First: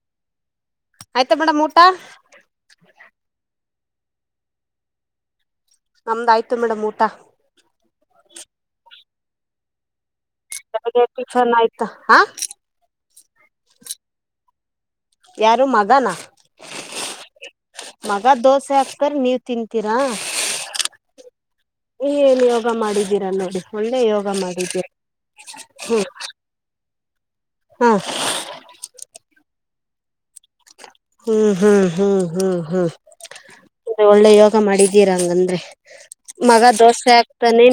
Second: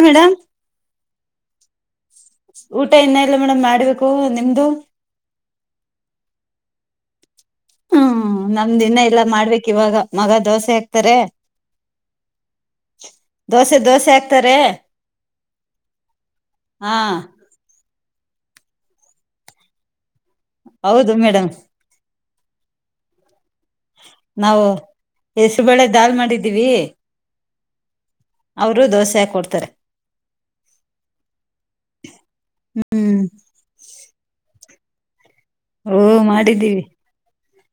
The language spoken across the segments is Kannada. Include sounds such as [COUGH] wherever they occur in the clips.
[UNINTELLIGIBLE] ಆಯ್ತಾ ಮೇಡಮ್ ಊಟ ಊಟ ಇನ್ನ ಇಲ್ಲ ಮೇಡಮ್ ಮಾಡ್ಬೇಕು ಹೂ ನಿಮ್ದು ನಮ್ದು ಆಯ್ತು ಮೇಡಂ ಊಟ ಹು ಹೂ ನಂದ್ ಇನ್ನ ಇಲ್ಲ ಮಾಡ್ಬೇಕ್ ಇವಾಗ ಮಗ ದೋಸ್ ಬೆಳಗ್ಗೆ ಹಾಕ್ತರೆ ಟಿಫನ್ ಆಯ್ತು ಹಾ ದೋಸೆ ದೋಸೆ ಅಕ್ತಾರೆ ಯಾರು ಮಗನ? ಮಗ ದೋಸೆ ಹಾಕ್ತಾರೆ, ನೀವ್ ತಿಂತೀರಾ? ಹೌದು ಮೇಡಮ್ ನೀವೇನ್ ಯೋಗ ಮಾಡಿದ್ದೀರಾ ನೋಡಿ ಒಳ್ಳೆ ಯೋಗ ನಾವು ಮಾಡಿದ್ದೀರಾ ಹೆಸುರ್ಬೇಳೆ ಧಾಲ್ ಮಾಡಿದೀವಿ ಆಹ್ ಅವ್ರು ದೋಸೆ ಹಾಕ್ಕೊಡ್ತಾರೆ ಹು ಹು ಹು ಹ್ಮ್ ಒಳ್ಳೆ ಯೋಗ ಮಾಡಿದಿ [UNINTELLIGIBLE] ಓ ಮಗ ಮಾಡಿದ್ದೀವಿ ದೋಸೆ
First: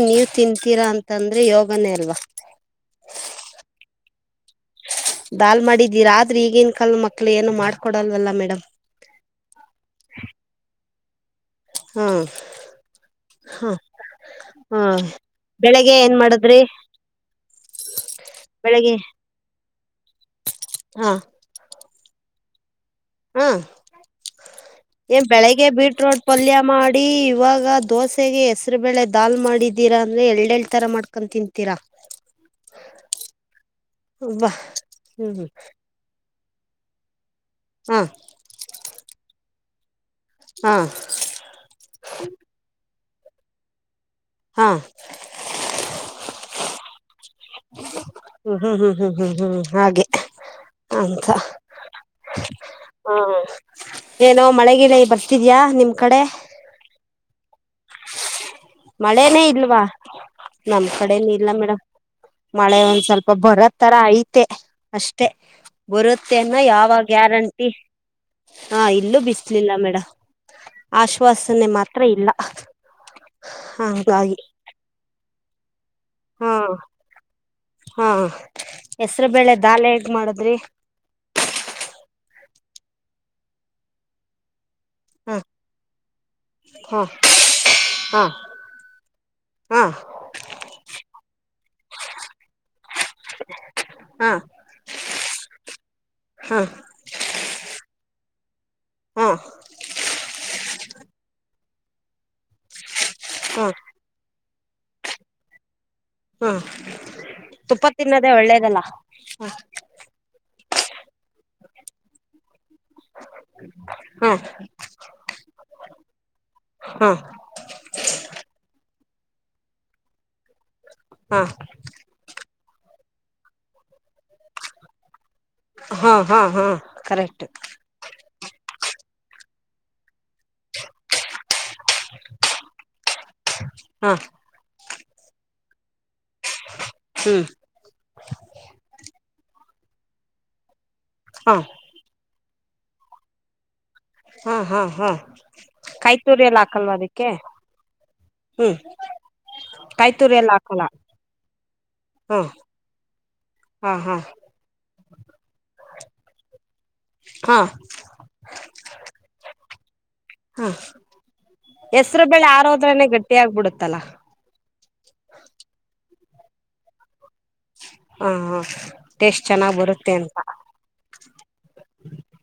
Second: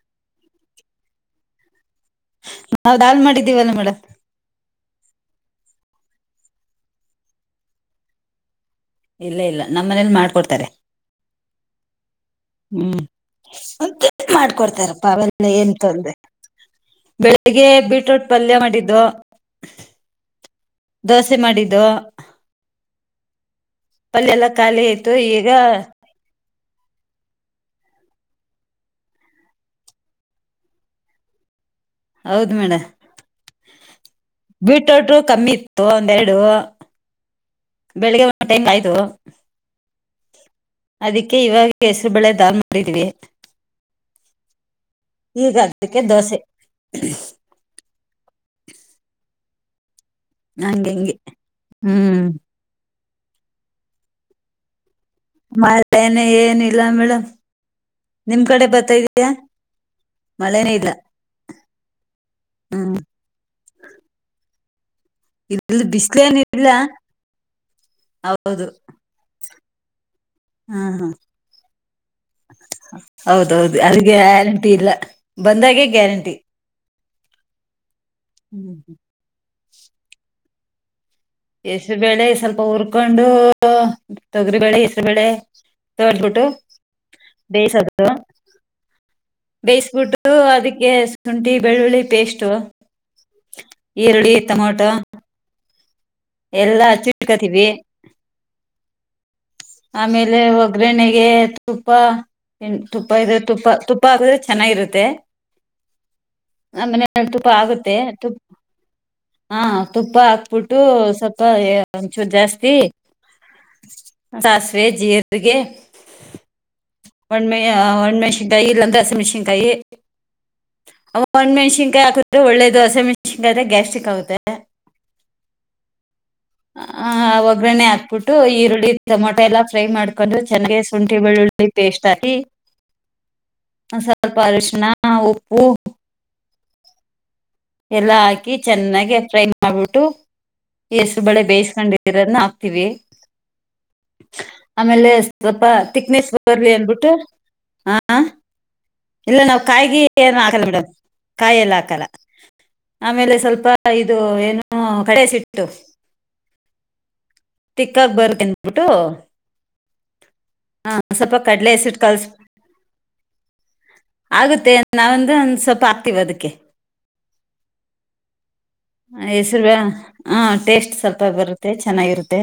ನೀವ್ ತಿಂತೀರಾ ಅಂತಂದ್ರೆ ಯೋಗನೆ ಅಲ್ವಾ ನಾವ್ ದಾಲ್ ಮಾಡಿದೀವಿ ಅನ್ಬಿಡು ದಾಲ್ ಮಾಡಿದಿರಾ ಆದ್ರೆ ಈಗಿನ್ ಕಾಲ್ದ ಮಕ್ಳು ಏನು ಮಾಡ್ಕೊಳಲ್ವಲ್ಲ ಮೇಡಂ ಇಲ್ಲ ಇಲ್ಲ ನಮ್ ಮನೇಲ್ ಮಾಡ್ಕೊಡ್ತಾರೆ ಹಾ ಹೂ ಹಾ ಮಾಡಿ ಹಾ ಕೊಡ್ತಾರೆ ಪರ್ವಾಗಿಲ್ಲ ಏನು ಬೆಳಿಗ್ಗೆ ತೊಂದ್ರೆ ಏನ್ ಇಲ್ಲ ಮಾಡಿದ್ರಿ ಬೆಳಿಗ್ಗೆ ಬೀಟ್ರೂಟ್ ಪಲ್ಯ ಬೆಳಿಗ್ಗೆ ಮಾಡಿದ್ದೋ ಹಾ ದೋಸೆ ಮಾಡಿದ್ದೋ ಹಾ ಅಲ್ಲೆಲ್ಲ ಖಾಲಿ ಆಯ್ತು. ಏನ್ ಬೆಳಿಗ್ಗೆ ಬೀಟ್ರೋಟ್ ಪಲ್ಯ ಮಾಡಿ ಈವಾಗ ದೋಸೆ ಗೆ ಹೆಸರುಬೇಳೆ ದಾಲ್ ಮಾಡಿದಿರಾ ಎಂದರೆ ಏಳ್ಳ್ ತರ ಮಾಡ್ಕ ತಿಂತಿರಾ. ಹೌ ಮೇಲೆ. ಅಬ್ಬಾ ಬೀಗರ ಟು ಹ್ಮ್ ಕಮ್ಮಿ ಇತ್ತು ಎರಡು. ಹಾ ಬೆಳ್ಳಗೆ ಒಂದು ಟೈಮ್ ಅಯ್ತು. ಹಾ ಅದಕ್ಕೆ ಇವಾಗ ಹೆಸರುಬೇಳೆ ದಾಲ್ ಮಾಡಿದೀವಿ. ಹಾ ಈಗಾಗಬೇಕು ದೋಸೆ. ಸ್. ಹು ಹು. ಆಗಿ. ನಂಗೆ ಅಂಗೆ. ಹ್ ಮಳೆ ಗಿಳೆ. ಮಾಡೀನಿ ಏನೂ ಇಲ್ಲ ಮೇಡಂ. ಮಳೆನೇ ಇಲ್ವಾ ಮಳೆನೇ ನಮ್ ಇಲ್ಲ ಕಡೆ ಇಲ್ಲ ಮೇಡಂ ಮಳೆ ಹ್ಮ್ ಸ್ವಲ್ಪ ಬರೋ ತರ ಐತೆ. ಅಷ್ಟೇ ಇಲ್ಲಿ ಬರುತ್ತೆ ಅಂತ ಬಿಸ್ಲೇನಿಲ್ಲ ಯಾವ ಗ್ಯಾರೆಂಟಿ ಹೌದು ಆ ಇಲ್ಲೂ ಬಿಸ್ಲಿಲ್ಲ ಮೇಡಂ ಹ್ಮ್ ಹ್ಮ್ ಆಶುವಾಸನೆ ಮಾತ್ರ ಇಲ್ಲ. ಹೌದು ಹೌದು ಯಾರಿಗೂ ಹಂಗಾಗಿ ಗ್ಯಾರಂಟಿ ಇಲ್ಲ. ಬಂದಾಗೆ. ಗ್ಯಾರಂಟಿ. ಹ್ ಹ್ಮ್ ಹೆಸರುಬೇಳೆ. ಹಸುಬೆಳೆ ದಾಲ್ ಹೇಗ್ ಮಾಡಿದ್ರಿ. ಹಸಿರು ಬೇಳೆ ಸ್ವಲ್ಪ ಉರ್ಕೊಂಡು ತೊಗರಿ ಬೇಳೆ. ಅಚ್ಚು ಹ ಬಿಡೋರು ಬಿಟ್ಟು ಹಾ ಬೇಸದು. ಹಾ ಹಾ ಬೇಸ್ ಬಿಟ್ಟು ಅದಕ್ಕೆ. ತುಂಟಿ ಬೆಳ್ಳುಳ್ಳಿ ಪೇಸ್ಟು. ಹಾ ಈರುಳ್ಳಿ ಟಮೋಟೊ. ಹಾ ಎಲ್ಲಾ ಅಚ್ಚಿಟ್ಕೋತೀವಿ. ಹ್ ಆಮೇಲೆ ಒಗ್ಗರಣೆಗೆ ತುಪ್ಪ ಹ್. ತಪ್ಪೇದ್ರೆ ಹಾ ತುಪ್ಪ ತುಪ್ಪ. ಚೆನ್ನಾಗಿರುತ್ತೆ. ಹಾ ನಮ್ಮನೇಲಿ ತುಪ್ಪ ಆಗುತ್ತೆ ಆಮೇಲೆ ತಿನ್ನೋದೇ ಅದನ್ನು ಒಳ್ಳೇದಲ್ಲ ಯೂಸ್ ಮಾಡಬೇಕು. [UNINTELLIGIBLE] ಇತ್ತಪ್ಪ ಏನ್ಚೂರ್ ಜಾಸ್ತಿ ಹಾ ಸಾಸಿವೆ ಜೀರಿಗೆ ಹಾ ಒನ್ಮೆಯ ಒಣಮೆಣಸಿನಕಾಯಿ ಅತವಾ ಹಸಿ [UNINTELLIGIBLE] ಹಾ ಒಣಮೆಣಸಿನಕಾಯಿ ಆಕಿದ್ರೆ ಒಳ್ಳೆ [UNINTELLIGIBLE] ಮೆಣಸಿನಕಾಯಿಆದ್ರೆ ಗ್ಯಾಸ್ಟಿಕ್ ಆಗುತ್ತೆ ಹ ಹ ಒಗ್ರನ್ನೇ ಆಕ್ಬಿಟ್ಟು ಈರುಳ್ಳಿ ಟೊಮೆಟೊ ಎಲ್ಲಾ ಫ್ರೈ ಮಾಡ್ [UNINTELLIGIBLE] ಸೊಂಟಿ ಬೆಳ್ಳುಳ್ಳಿ ಪೇಸ್ಟ್ ಆಕ ಇನ ಹಾ ಸ್ವಲ್ಪ ಹರಿಶಿನ ಹ ಉಪ್ಪು ಹ್ಮ್ ಎಲ್ಲ ಹಾಕಿ ಚೆನ್ನಾಗಿ ಅದ್ ಫ್ರೈ ಮಾಡ್ಬಿಟ್ಟು ಹೆಸ್ರೇಬೇಳೆ ಹಾ ಬಿಯ್ಸ್ಕೊಡಿರದ್ನ [UNINTELLIGIBLE] ಹಾ ಹಾ ಹಾ ಆಮೇಲೆ ಸ್ವಲ್ಪ ಕಾಯಿ ತಿಕ್ನೆಸ್ಸ್ ತುರಿ ಎಲ್ಲ [UNINTELLIGIBLE] ಹಾಕಲ್ವಾ ಬಿಟ್ಟು ಅದಕ್ಕೆ ಹಾ ಹ್ಮ್ ಇಲ್ಲ ನಾವ್ ಕಾಯಿಗೆ ಕಾಯಿ ತುರಿ ಎಲ್ಲಾ ಎಲ್ಲ ಅಕಲ್ಲ ಬಿಡು ಹಾಕಲ್ಲ ಕಾಯಿ ಎಲ್ಲಾ ಅಕಲ್ಲ ಹಾ ಆಮೇಲೆ ಸ್ವಲ್ಪ ಹಾ ಇದು ಹಾ ಏನೊ [UNINTELLIGIBLE] [INAUDIBLE] ಹಾ [UNINTELLIGIBLE] ಹಾ ಹ ಸ್ವಲ್ಪ ಕಡ್ಲೆ ಹೆಸರು ಬೇಳೆ [UNINTELLIGIBLE] ಆರೋದ್ರನೆ ಗಟ್ಟಿ ಆಗ್ಬಿಡುತ್ತಲ್ಲ ಆಗುತ್ತೆ ನವೆಂದು ಒಂದ್ ಸ್ವಲ್ಪ ಆಕ್ತಿವಿ ಅದ್. ಕೆ ಹಾ ಹಾ [UNINTELLIGIBLE] ಟೇಸ್ಟ್ ಚೆನ್ನಾಗ್ ಬರುತ್ತೆ ಅಂತ ಹ ಟೇಸ್ಟ್ [UNINTELLIGIBLE] ಬರುತ್ತೆ ಚೆನ್ನಾಗಿರುತ್ತೆ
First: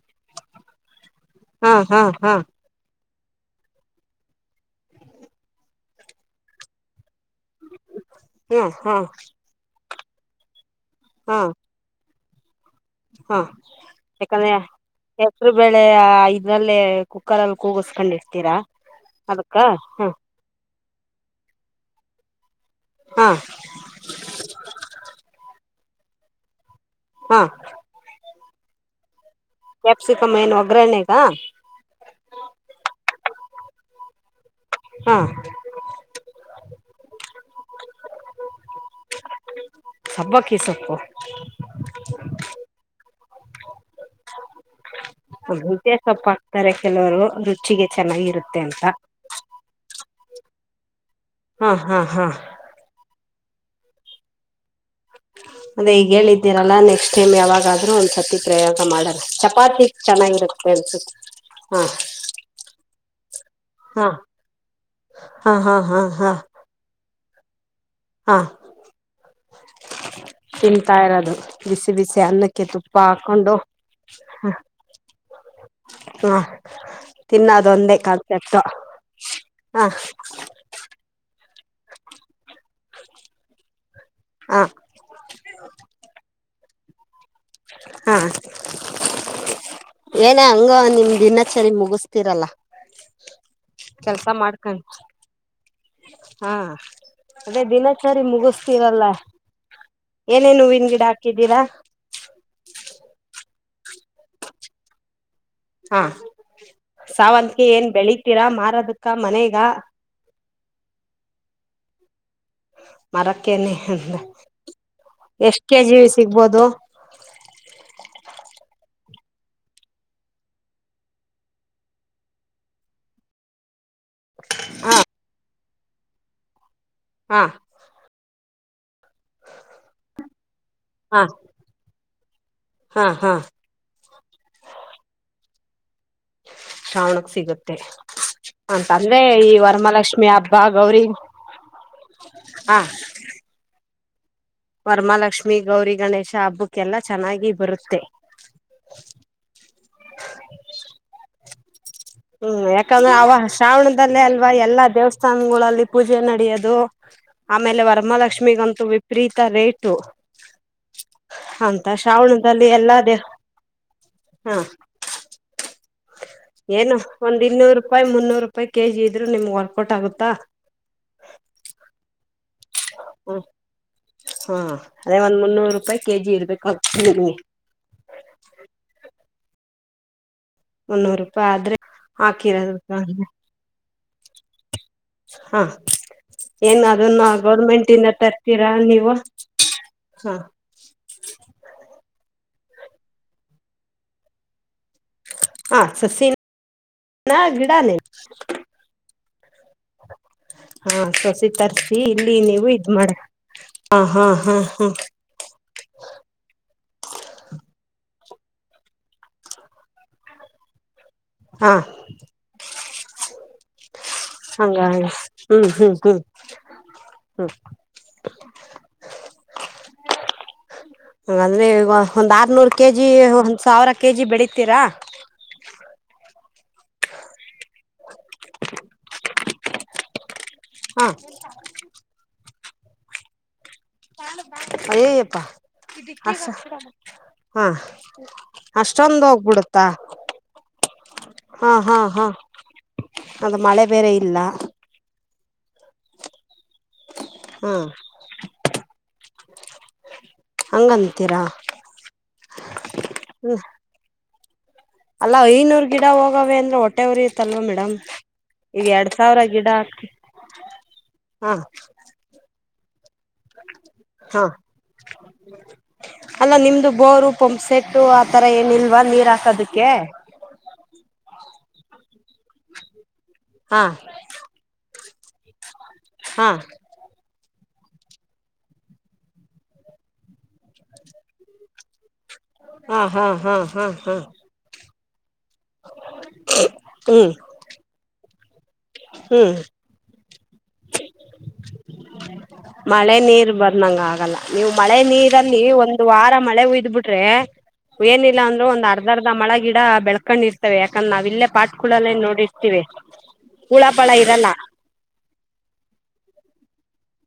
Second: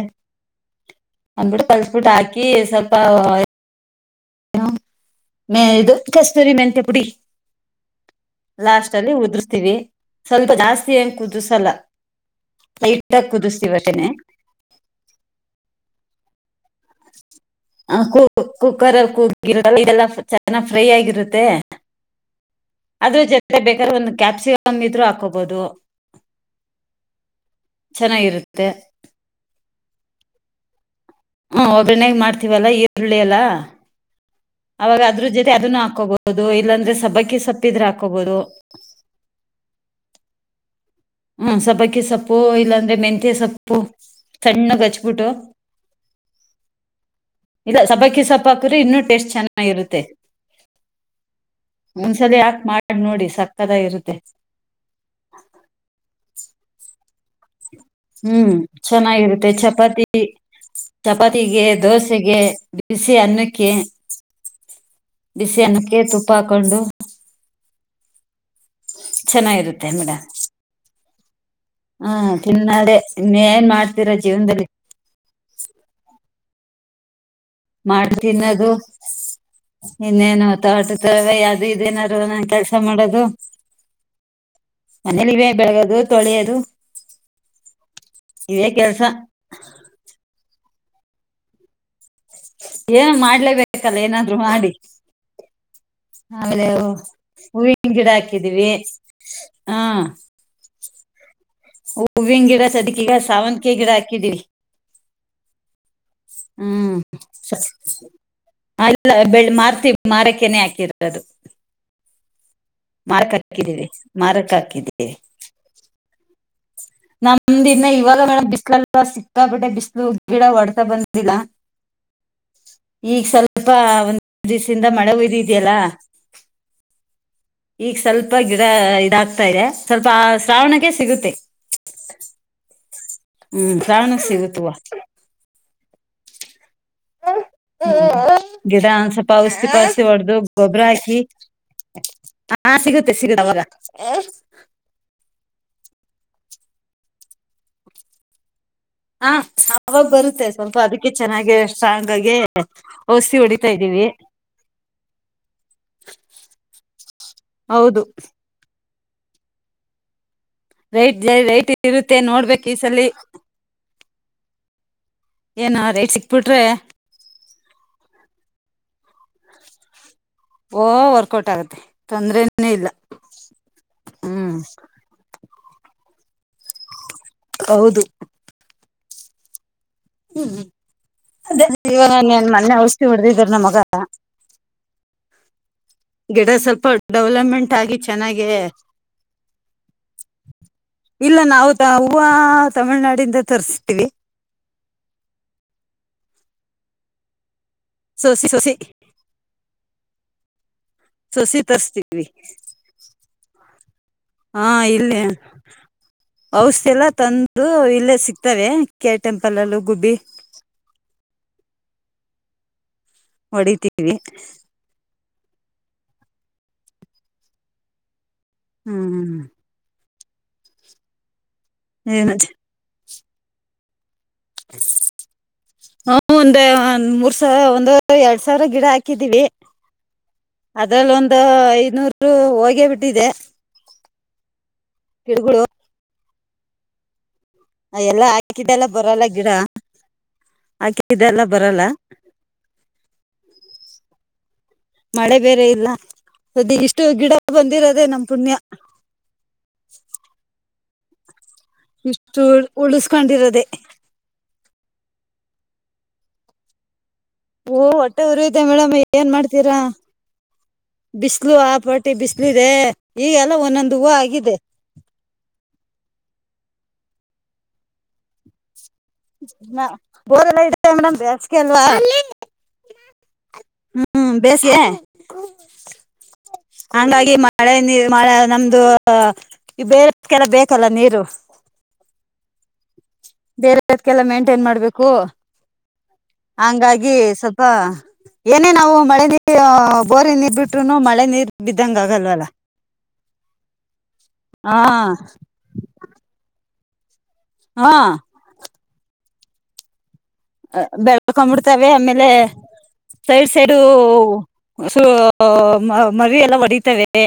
ಹಾ ಹಾ [UNINTELLIGIBLE] ಹಾ ಆಕಿ ಸ್ವಲ್ಪ [INAUDIBLE] [UNINTELLIGIBLE] ಕೆಸ್ತೂರಿ ಮೆಂತ್ಯ ಪುಡಿ ಹ್ಮ್ ಲಾಸ್ಟ ಹಾ ಅಲ್ಲಿ ಉದ್ರುಸ್ತಿವಿ ಸ್ವಪ್ಪ ಜಾಸ್ಸ ಸ್ತೀ ಕುದುಸಲ ಹ ಯಾಕೇದ್ರೆ ಹೇಳ್ಸಿರುಬೇಳೆಯ ಇದ್ರಲ್ಲೆ ಹ ಕುಕ್ಕರ್ ಅಲ್ ಅದಕ್ಕ ಕೂಗಿರ್ ಹ ಇದೆಲ್ಲ ಚೆನಾಗ್ ಫ್ರೈ ಆಗಿರುತ್ತೆ ಅದು ಹಾ ಜೊತೆ ಬೇಕಾದ್ರೆ ಒಂದ್ ಕ್ಯಾಪ್ಸಿಕಂ ಇದ್ರೂ ಆಕೋಬೋದು ಹಾ ಚೆನಾಗಿರ್. ಮತ್ತೆ ಕ್ಯಾಪ್ಸಿಕಮ್ ಏನ್ ಒಗ್ರನೆ ಹದಿನೈದು ಮಾಡ್ತಿವಲ್ಲ ಹೇಳಿಲ. ಅವ್ರು ಹಾ ಅದರ ಜೊತೆ ಅದನ್ನು ಹಾಕೋಬಹುದು ಇಲ್ಲಾಂದ್ರೆ ಸೋಬ್ಬಕ್ಕಿ ಸೊಪ್ಪು ಇದ್ರೆ ಹಾಕೊಬಹುದು. ಕ್ಕೆ ಸೊಪ್ಪು. ಸೊಬ್ಬಕ್ಕಿ ಸೊಪ್ಪು ಇಲ್ಲಾಂದ್ರೆ ಮೆಂತ್. ಸೊಪ್ಪು ಕಣ್ಣಿಗೆ ಹಚ್ಕೋ. ಸೊಪ್ಪು ಹಾಕ್ತಾರೆ ಸೋಲೋ ಇಲ ಸೊ ಸೊಪ್ಪು ಹಾಕಿದ್ರೆ ಇನ್ನೂ ಟೇಸ್ಟ್ ಚೆನ್ನಾಗಿರುತ್ತೆ. ಹಾ ಹಾ ಒಂದು ಹಾ ಸರಿ ಹಾಕಿ ಮಾಡಿನೋಡಿ ಸಕ್ಕತ್ ಆಗಿ ಇರುತ್ತೆ ಲೀಗಲ್ ಇದಿರಲ್ಲ ಎಷ್ಟ್ ಆದ್ರೂ ಹ್ಮ್ಮ್ ಚನಾಗಿರುತ್ತೆ ಚಪಾತಿ ಚೆನ್ನಾಗಿರುತ್ತೆ ಅನ್ಸುತ್ತೆ ಚಪಾತಿಗೆ ಹಾ ದೋಸೆಗೆ ದೋಸೆ ಅನ್ನಕ್ಕೆ ಹಾ ಬಿಸಿ ಹಾ ಹಾ ಅನ್ನಕ್ಕೆ ಹಾ ತುಪ್ಪ ಹಾಕೊಂಡು. ಆ ಚೆನಾಗಿರುತೆ ಆಮೇಲೆ ತಿಂತಾ ಇರೋದು ಬಿಸಿ ಬಿಸಿ ಹ್ಮ ಅನ್ನಕ್ಕೆ ತೀಂದ್ಮೇಲೆ ತುಪ್ಪ ಹಾಕೊಂಡು ಎನ್ ಮಾಡ್ತೀರಾ ಜೀವನದಲ್ಲಿ ಹೂ ಮಾಡಿ ತಿನ್ನೋದು ಹ ಇನ್ನೇನೂ ತಾಟ್ ತೊಳೆದು. ಏನಾರ ಒಂದು ಕೆಲ್ಸ ಮಾಡೋದು ಹ ಎಲ್ಲಾ ಇದೆ ಬೆಳ್ಗೋದು ತೋಳಿಯೋದು ಆ ಕೆಲ್ಸ ಏನೋ ಅಂಗೆ ಒಂದಿನ ಸೇರಿ ಮುಗಿಸ್ತಿರಲ್ಲ. ಏನೂ ಮಾಡಲೇ ಏನಾದ್ರೂ ಮಾಡಿ ಹಾ ಆಮೇಲೆ ಅದೇ ಹೂವಿನ ಗಿಡ ದಿನಚರಿ ಹಾಕಿದೀವಿ. ಮುಗಿಸ್ತೀರಲ್ಲ [UNINTELLIGIBLE] ಹೂವಿನ ಗಿಡ ಸಾವಂತಿಕೆ ಗಿಡ ಹಾಕಿದಿವಿ ಹಾ ಹ್ಮ್ಮ್ ಸಾವಂತಿಗೆ ಏನ್ ಬೆಳಿತೀರಾ ಮಾರದಕ್ಕ ಮನೆಗ ಮಾರಕ್ಕೆ ಹಾಕಿದ್ದಿವಿ. ಇರಬಹುದು. ಮಾರಕೇನೆ ಮಾರಕ್ ಹಾಕಿದೀವಿ ಎಷ್ಟು ಕೆಜಿ ಸಿಗಬಹುದು. ನಮ್ದಿನ್ನ ಸಿಕ್ಕಾಪಟ್ಟೆ ಬಿಸಿಲು ಗಿಡ ಒಡ್ಕ ಬಂದಿಲ್ಲ ಈಗ ಸ್ವಲ್ಪ ದಿನದಿಂದ ಹ ಮಳೆ ಉಯ್ದಿದೆಯಲ್ಲ. ಹಾ ಈಗ ಸ್ವಲ್ಪ ಗಿಡ ಇದಾಗ್ತಾ ಇದೆ ಸ್ವಲ್ಪ ಶ್ರಾವಣಕ್ಕೆ ಹಾ ಸಿಗುತ್ತೆ ಹಾ ಹಾ [INAUDIBLE] ಶ್ರಾವಣಕ್ ಸಿಗುತ್ತೆ [INAUDIBLE] ಅಂತಂದ್ರೆ ಈ ವರಮಹಾಲಕ್ಷ್ಮಿ ಹಬ್ಬ ಗೊಬ್ಬರ ಗೌರಿ ಹಾಕಿ ಹಾ ಹ ಸಿಗುತ್ತೆ ಸಿಗುತ್ತೆ ಅವಾಗ [INAUDIBLE] ವರಮಹಾಲಕ್ಷ್ಮಿ ಗೌರಿ ಗಣೇಶ ಹಬ್ಬಕ್ಕ ಎಲ್ಲಾ ಚೆನ್ನಾಗಿ ಬರುತ್ತೆ ಹಾ ಬರುತ್ತೆ ಸ್ವಲ್ಪ ಅದಕ್ಕೆ ಚೆನ್ನಾಗಿ ಸ್ಟ್ರಾಂಗ್ ಆಗಿ ಹು ಯಾಕ ಅಂದೆ ಅವ ಔಷಧಿ ಹೊಡಿತಾ ಇದ್ದೀವಿ ಶ್ರಾವಣದಲ್ಲೆ ಅಲ್ವಾ ಎಲ್ಲಾ ದೇವಸ್ಥಾನಗಳಲ್ಲಿ ಪೂಜೆಗಳ ನಡೆಯದು ಆಮೇಲೆ ಹೌದು ವರಮಹಾಲಕ್ಷ್ಮಿಗಂತು ರಿತಾ ರೇಟು ಅಂತ [UNINTELLIGIBLE] ನೋಡಬೇಕು ಶ್ರಾವಣದಲ್ಲಿ ಈ ಸಲಿ ಹ ಏನ ರೈಟ್ ಸಿಕ್ಬಿಟ್ರೆ ಏನು ಒಂದು ಇನ್ನೂರು ರೂಪಾಯಿ ಮುನ್ನೂರು ರುಪಾಯಿ ಕೆ ಇದಿದ್ರಾ ವರ್ಕೋಟು ಆಗುತ್ತಾ ಓಹೋ ಓಹೋ ವರ್ಕೌಟ್ ಆಗುತ್ತೆ ಹು ಹ ಹ್ಮ್ ಅದೇ ಒಂದ ಮುನ್ನೂರು [INAUDIBLE] ಹಾ ಹೌದು ಹೂ ಮುನ್ನೂರು ರೂಪಾಯಿ ಅದ ಆದ್ರೆ ಮೊನ್ನೆ ಹಾಕಿರೋದು ಔಷಧಿ ಹೊಡೆದಿದ್ದರು ನನ್ನ ಮಗ ಹ ಹ ಏನು ಅದನ್ನು ಡೆವಲಪ್ಮೆಂಟ್ ಆಗಿ ಗೋರ್ಮೆಂಟ್ನಿಂದ ಚೆನ್ನಾಗೆ ತರ್ತೀರಾ ನೀವು ಇಲ್ಲ ನಾವು ಹೂವ ತಮಿಳುನಾಡಿಂದ ತರಿಸ್ತೀವಿ ಹ ಸಸೀ ನ [INAUDIBLE] ಹಾ [INAUDIBLE] ಸಸಿ ರವೆ ತರ್ಸಿ ಇಲ್ಲಿ ನೀವು ಇದ್ ಮಾಡ ಹಾ ಹಾ ಹಾ ಕೆ ಟೆಂಪಲಲ್ಲಿ ಗುಬ್ಬಿ ಹ ಹೊಡಿತೀವಿ ಹು ಹೂ ಹೂ ಹೂ ಹೂ ಹೂ ಹೂ ವೆ ಅವ ಏನ್ ಒಂದ ಆರುನೂರು ಕೆಜಿ ಏ ಅವ ಒಂದ ಸಾವಿರ ಹಕ ಜಿ ಕೆಜಿ ಬೆಳಿತೀರಾ ಹು ಒಂದ ಮೂರುಸಾವಿರ ಒಂದುವರಿ ಎರಡವರಿ ಸಾವಿರ ಗಿಡ ಹಾಕಿದೀವಿ ಹಾ ಅದರಲ್ ಒಂದ ಐದನೂರು ಹು ಹೋಗಿಬಿಟ್ಟಿದೆ ಅಯ್ಯೋಯೋ ಅಕ್ಕಾ ಹಸ್ ಹ್ಮ್ ಎಲ್ಲಾ ಹಾಕಿದ್ದೆಲ್ಲ ಅಷ್ಟೊಂದ ಬರಲ್ಲ ಗಿಡ ಬಿಡುತ್ತಾ ಹಾಕಿದ್ದೆಲ್ಲ ಹ್ ಬರಲ್ಲ ಹ್ ಹ್ ಹೌದು ಮಳೆ ಬೇರೆ ಇಲ್ಲಾ ಮಳೆ ಬೇರೆ ಇಲ್ಲಾ ಇದು ಇಸ್ಟ ಗಿಡಾ ಹಾ ಬಂದಿರೋದು ನಮ್ ಪುಣ್ಯಾ ಓಹ್ ಅಂತೀರಾ ಇಷ್ಟು ಉಳಸ್ಕೊಂಡಿರೊದೇ--. ಅಲ್ಲಾ ಐನೂರು ಗಿಡಾ ಹೋಗ್ಯಾವೆ ಅಂದೇ ಓಹ್ ಹೊಟ್ಟೆ ಉರಿಯುತ್ತೆ ಮೇಡಂ ಎರಡ್ ಏನ್ ಸಾವಿರ ಗಿಡ ಮಾಡ್ತೀರಾ ಹಾಕಿ ಬಿಸ್ಲು ಹಾ ಆ ಪಾಟಿ ಬಿಸ್ಲು ಇದೆ ಏ ಎಲ್ಲಾ ಒಂದ್ ಒಂದ್ ಹೂವಾ ಹಾ ಆಗಿದೆ ಅಲ್ಲ ನಿಮ್ದು ಬೋರು ಪಮ್ ಸೆಟ್ಟು ಆ ತರಾ ಏನೂ ಇಲ್. [UNINTELLIGIBLE] [UNINTELLIGIBLE] ಹಾ ಹ್ಮ್ ಬೇಸ್ಗೆ ಹ್ಮ್ ಹಾ ಹಂಗಾಗಿ ಮಳೆ ನೀರ್ ನಮ್ದು ಬೆರೆಡ್ಕ್ ಎಲ್ಲಾ ಬೇಕ ಲಾ ನೀರು ಹಾ ಹಾ ಹಾ ಹಾ ಬೇರೆವ್ಧಕ್ ಹಾ ಎಲ್ಲಾ ಮೆಂಟೇನ್ ಮಾಡಬೇಕು ಓಹ್ ಹಂಗಾಗಿ ಹ್ಮ್ ಸ್ವಲ್ಪಾ [INAUDIBLE] ಏನೇ ನಾವು ಮಳೆ ಹ್ಮ್ ನೀರು ಬೋರಿನ ನೀರ್ ಬಿಟ್ರೂ ಮಳೆ ನೀರ್ ಬಿದಂಗ ಆಗಲ್ಲ ಅಲ್ವಾ ಮಳೆ ನೀರ್ ಬಂದಂಗ ಆಗಲ್ಲ ನೀವು ಹ್ ಮಳೆ ಗೆ ಏನಿಲ್ಲಾ ಅಂದ್ರು ಒಂದ್. [UNINTELLIGIBLE] ಅರ್ಧಾ ಮಳೆ ಗಿಡಾ ಬೆಳೆ [UNINTELLIGIBLE] ಇರ್ತಾವೆ ಯಾಕ ಅಂದ್ರೆ ನಾವ್ ಇಲ್ಲೆ ಬೆಳ್ಕೊಂಡ್ಬಿಡ್ತವೆ [UNINTELLIGIBLE] ನೋಡಿರ್ತೀವಿ. ಓಹ್ ಹುಳ ಪಳ ಇರಲ್ಲ ಓಹ್ ಸೊ ಮ್ ಮರಿಯೆಲ್ಲ ಒಡಿತಾವೇ. ಏ.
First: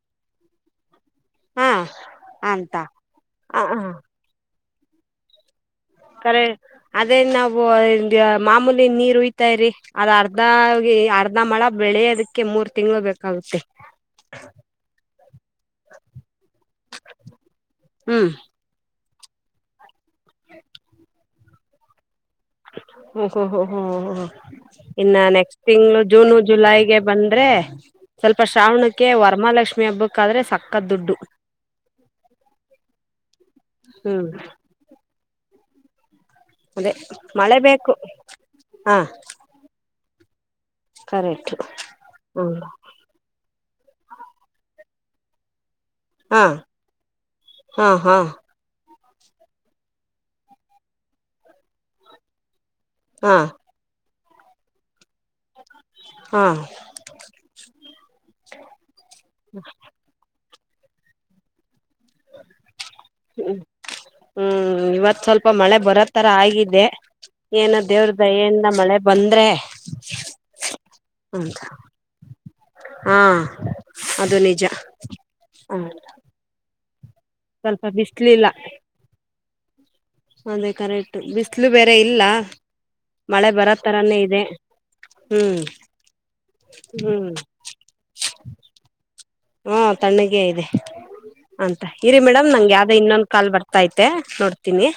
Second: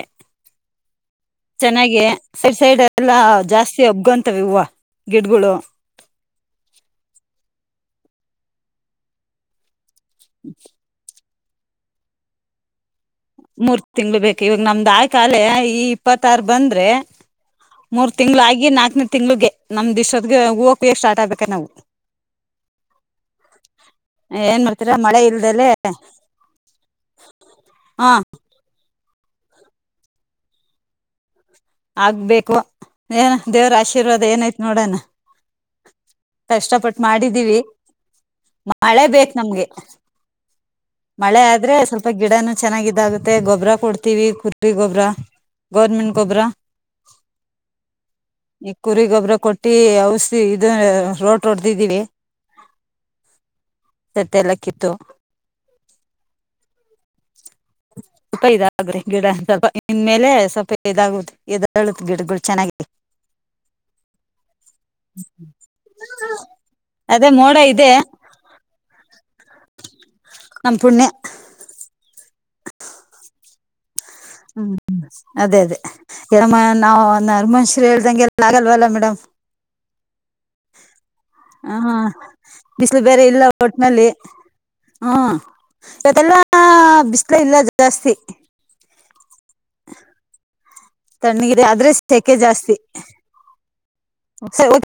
ಹಾ ಚೆನಾಗಿ ಸೈಡ್ ಅಂತ ಸೈಡ್ ಎಲ್ಲಾ ಹ ಜಾಸ್ತಿ ಹ ಹಬ್ಕೊಂತವೇ ಹೂವಾ ಗಿಡ್ಡಗುಳು ಕರೆ ಅದೇ ನಾವು ಹಿಂಗೆ ಮಾಮೂಲಿ ನೀರ್ ಊಯತಾ ಇರಿ ಅದ ಅರ್ಧಾ ಆಗೀ ಆರ್ ನಮ್ಮಳ ಬೆಳಿಯೋದಕ್ಕೆ ಮೂರು ತಿಂಗಳು ಬೇಕು ಮುರೂ ತಿಂಗಳ ಬೇಕ್ ಇವಾಗ್ ಆಯ್ತ್ ಆಲೆ ಈ ಇಪ್ಪತಾರ್ ಬಂದ್ರೆ ಮೂರು ಹ್ಮ್ ತಿಂಗಳ ಆಗಿ ನಾಕನೇ ತ್ ತಿಂಗಳುಗೆ ನಮ್ದ್ ಇಸ್ಟೊತ್ಗೆ ಓಪಿಯ್ ಸ್ಟಾಟ್ ಆಗ್ಬೇಕು ನಾವು. ಓ ಓ ಹ ಏನ್ ಮಾಡ್ತೀರಾ ಮಳೆ ನೆಕ್ಸ್ಟ್ ಇಲ್ದಲೆ ತಿಂಗಳು ಜೂನ್ ಜೂಲೈಗೆ ಬಂದ್ರೆ ಹಾ ಸ್ವಲ್ಪ [UNINTELLIGIBLE] ವರ್ಮಾಲ್ಷ್ಮಿ ಹಬ್ಬಕ್ ಆದ್ರೆ ಸಕ್ಕತ್ ದುಡ್ದು ಆಗ್ಬೇಕು ಏನೋ ದೇವರ ಆಶೀರ್ವಾದ ಹ್ಮ್ ಏನಾಯ್ತ್ ನೋಡೋಣ ಅದೇ ಕಷ್ಟಪಟ್ ಮಾಡಿದ್ದೀವಿ ಮಳೆ ಬೇಕು ಹಾ ಮಳೆ ಬೇಕ್ ನಮ್ಗೆ ಮಳೆ ಕರೆಕ್ಟ್ ಆದ್ರೆ ಸ್ವಲ್ಪ ಗಿಡನು ಹ್ಮ್ ಚೆನ್ನಾಗಿ ಇದು ಆಗುತ್ತೆ ಗೊಬ್ರ ಕೊಡ್ತೀವಿ ಕೊಟ್ರಿ ಗೊಬ್ರ ಗವರ್ನಮೆಂಟ್ [UNINTELLIGIBLE] ಹಾ ಗೊಬ್ರಾ ಹಾ ಹಾ ಕುರಿಗೊಬ್ರ ಕೊಟ್ಟಿ ಔಷದಿ ಇದೆ ರೋಡ್ ಹೊಡ್ದಿದ್ದೀನಿ ಹಾ ತತ್ತ [UNINTELLIGIBLE] ಎಲ್ಲಾ ಕಿತ್ತು ಹಾ [UNINTELLIGIBLE] ಸೊಪ್ಪ ಇದ ಆಗುತ್ತೆ ಇದ್ ಹಾ ಇವತ್ತು ಸ್ವಲ್ಪ ಮಳೆ ಬರೋ ತರ ಆಗಿದೆ ಅದೇ ಮೋಡ ಏನೋ ಇದೆ ದೇವರ ದಯೆಯಿಂದ ಮಳೆ [INAUDIBLE] ರೇ ನಮ್ ಪುಣ್ಯ [UNINTELLIGIBLE] ಹಾ ಅದು ನಿಜ ಅದೇ ಹ ಅದೇ ಏನಮ್ಮ [UNINTELLIGIBLE] [UNINTELLIGIBLE] ನರ್ಮನ್ಶರ ಸ್ವಲ್ಪ ಹೇಳ್ದಂಗೆನ್ ಬಿಸ್ಲಿಲ್ಲ ಆಗಲ್ವಲ್ಲ ಮೇಡಂ ಅದೇ ಕರೆಕ್ಟ್ ಬಿಸಿಲು ಹ ಹಾ ಬೇರೆ ಇಲ್ಲ ಬಿಸಿಲ್ ಬೇರೆ ಇಲ್ಲ ಮಳೆ ಬರೋ ಒಟ್ನಲ್ಲಿ ತರಾನೇ ಇದೆ ಆಹಾ ಹ್ಮ್ ಈಕಡೆ ಎಲ್ಲ ಹ್ಮ್ ಬಿಸ್ಲೆ ಇಲ್ಲ ಜಾಸ್ತಿ ಹಾ ತಣ್ಣಗೆ ಇದೆ ತಣ್ಣಗಿದೆ ಅಂತೆ ಆದ್ರೆ ಇರಿ ಸೆಕೆ ಮೇಡಂ, ನಂಗೆ ಜಾಸ್ತಿ. ಯಾವುದೋ ಇನ್ನೊಂದು ಕಾಲ್ ಬರ್ತಿದೆ ನೋಡ್ತೀನಿ